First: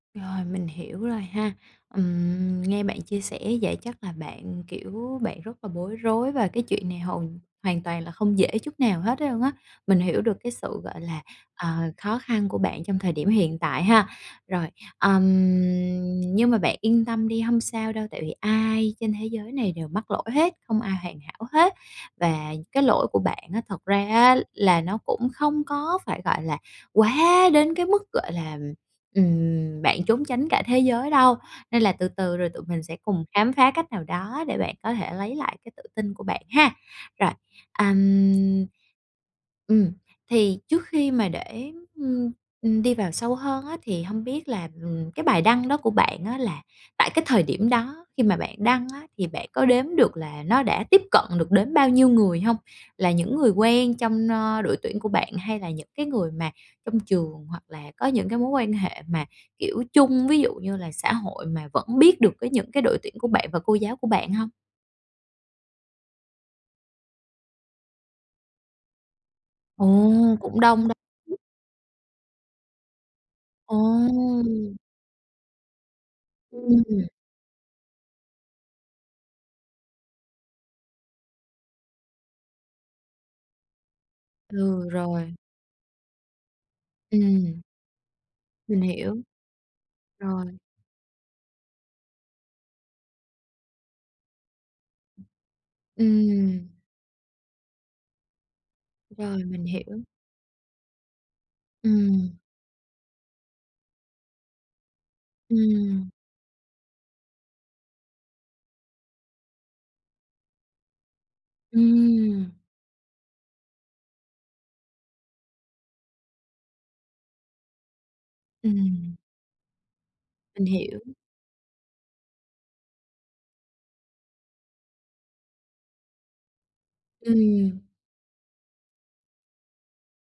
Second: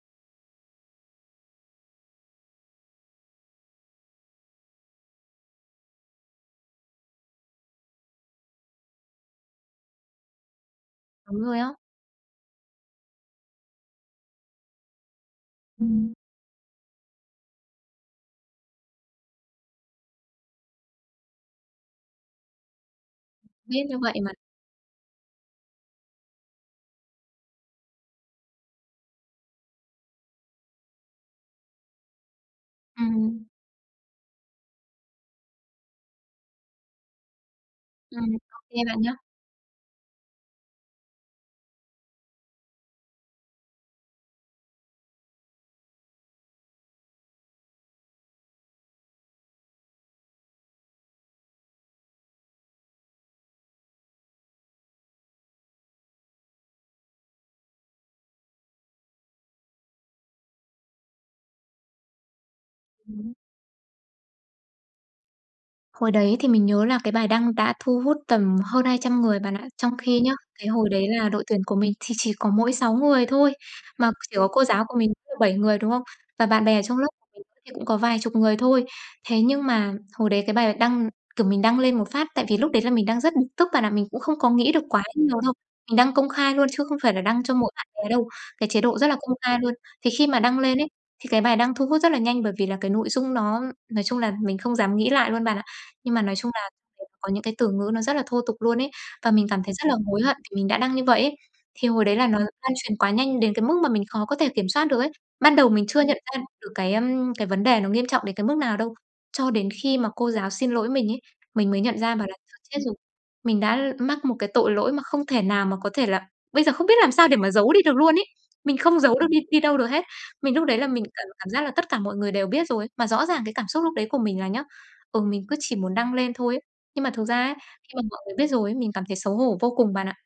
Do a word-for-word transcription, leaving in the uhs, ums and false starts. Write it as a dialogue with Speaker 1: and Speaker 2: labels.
Speaker 1: Rồi, mình hiểu rồi ha. Ừm, nghe bạn chia sẻ vậy chắc là bạn, kiểu, bạn rất là bối rối và cái chuyện này hầu hoàn toàn là không dễ chút nào hết luôn á. Mình hiểu được cái sự, gọi là,
Speaker 2: Đúng rồi
Speaker 1: ờ,
Speaker 2: á.
Speaker 1: khó khăn của bạn trong thời điểm hiện tại ha. Rồi, ừm,
Speaker 2: Ừm.
Speaker 1: nhưng mà bạn yên tâm đi hông sao đâu, tại vì ai trên thế giới cái này đều mắc lỗi hết, không ai hoàn hảo hết, và cái lỗi của bạn á
Speaker 2: Biết
Speaker 1: thật
Speaker 2: như
Speaker 1: ra
Speaker 2: vậy mà.
Speaker 1: á là nó cũng không có phải, gọi là, quá đến cái mức, gọi là, ừm, bạn trốn tránh cả thế giới đâu. Nên là từ từ rồi tụi mình sẽ cùng
Speaker 2: Ừm.
Speaker 1: khám phá cách nào đó để bạn có thể lấy lại cái tự tin của bạn ha! Rồi,
Speaker 2: Ừm, ô
Speaker 1: ầm.
Speaker 2: kê bạn nhá.
Speaker 1: Ừm, thì trước khi mà để, ưm, ừm, đi vào sâu hơn á thì hông biết là, ừm, cái bài đăng đó của bạn á là tại cái thời điểm đó khi mà bạn đăng á thì bạn có đếm được là nó đã tiếp cận được đến bao nhiêu người hông? Là những người quen trong, ơ, đội tuyển của bạn hay là những cái người mà trong trường? Hoặc là có những cái mối quan hệ mà, kiểu, chung, ví dụ như là xã hội mà vẫn biết được cái những cái đội tuyển của
Speaker 2: Ừm.
Speaker 1: bạn và cô giáo của bạn hông?
Speaker 2: Hồi đấy thì mình nhớ là cái bài đăng đã thu hút tầm hơn hai trăm người bạn ạ.
Speaker 1: Ồ,
Speaker 2: Trong khi nhá,
Speaker 1: cũng
Speaker 2: cái
Speaker 1: đông
Speaker 2: hồi đấy là
Speaker 1: đấy.
Speaker 2: đội tuyển của mình thì chỉ có mỗi sáu người thôi, mà, kiểu, cô
Speaker 1: Ồ.
Speaker 2: giáo của mình [unintelligible] bảy người, đúng hông? Và bạn bè ở trong
Speaker 1: Ừm.
Speaker 2: lớp [unintelligible] cũng có vài chục người thôi. Thế nhưng mà hồi đấy cái bài đăng kiểu, mình đăng lên một phát tại vì lúc đấy là mình đang rất bực tức bạn ạ, mình cũng không có nghĩ được
Speaker 1: Ừ,
Speaker 2: quá
Speaker 1: rồi.
Speaker 2: nhiều đâu. Mình đăng công khai luôn chứ không phải là đăng cho
Speaker 1: Ừm.
Speaker 2: mỗi bạn bè đâu, cái
Speaker 1: Mình
Speaker 2: chế độ rất
Speaker 1: hiểu.
Speaker 2: là công khai luôn. Thì khi mà
Speaker 1: Rồi.
Speaker 2: đăng lên ấy, thì cái bài đăng thu hút rất là nhanh bởi vì là cái nội dung nó nói chung là mình không dám nghĩ lại luôn bạn ạ. Nhưng mà nói chung
Speaker 1: Ừm.
Speaker 2: là cũng có những cái từ ngữ nó rất là thô tục luôn ấy. Và
Speaker 1: Rồi,
Speaker 2: mình cảm
Speaker 1: mình
Speaker 2: thấy rất là
Speaker 1: hiểu.
Speaker 2: hối hận vì mình đã đăng như vậy ấy. Thì hồi đấy là
Speaker 1: Ừm.
Speaker 2: nó lan truyền quá nhanh đến cái mức mà mình khó có thể kiểm soát được ấy. Ban đầu mình chưa
Speaker 1: Ừm.
Speaker 2: nhận ra được cái, ưm, cái vấn đề nó nghiêm trọng đến cái mức nào đâu. Cho đến khi mà cô giáo xin lỗi mình ấy, mình mới nhận ra bảo là
Speaker 1: Ừm.
Speaker 2: "Thôi chết rồi, mình đã mắc một cái tội lỗi mà không thể nào mà có thể là bây giờ không biết làm sao để mà giấu đi được luôn ấy." Mình không
Speaker 1: Ừm.
Speaker 2: giấu được đi đi đâu được hết. Mình
Speaker 1: Mình
Speaker 2: lúc đấy là
Speaker 1: hiểu.
Speaker 2: mình cảm cảm giác là tất cả mọi người đều biết rồi. Mà rõ ràng cái cảm xúc lúc đấy của mình là nhá, ừ, mình cứ chỉ muốn đăng lên thôi ấy. Nhưng mà thực ra á,
Speaker 1: Ừm.
Speaker 2: khi mà mọi người biết rồi ấy, mình cảm thấy xấu hổ vô cùng bạn ạ.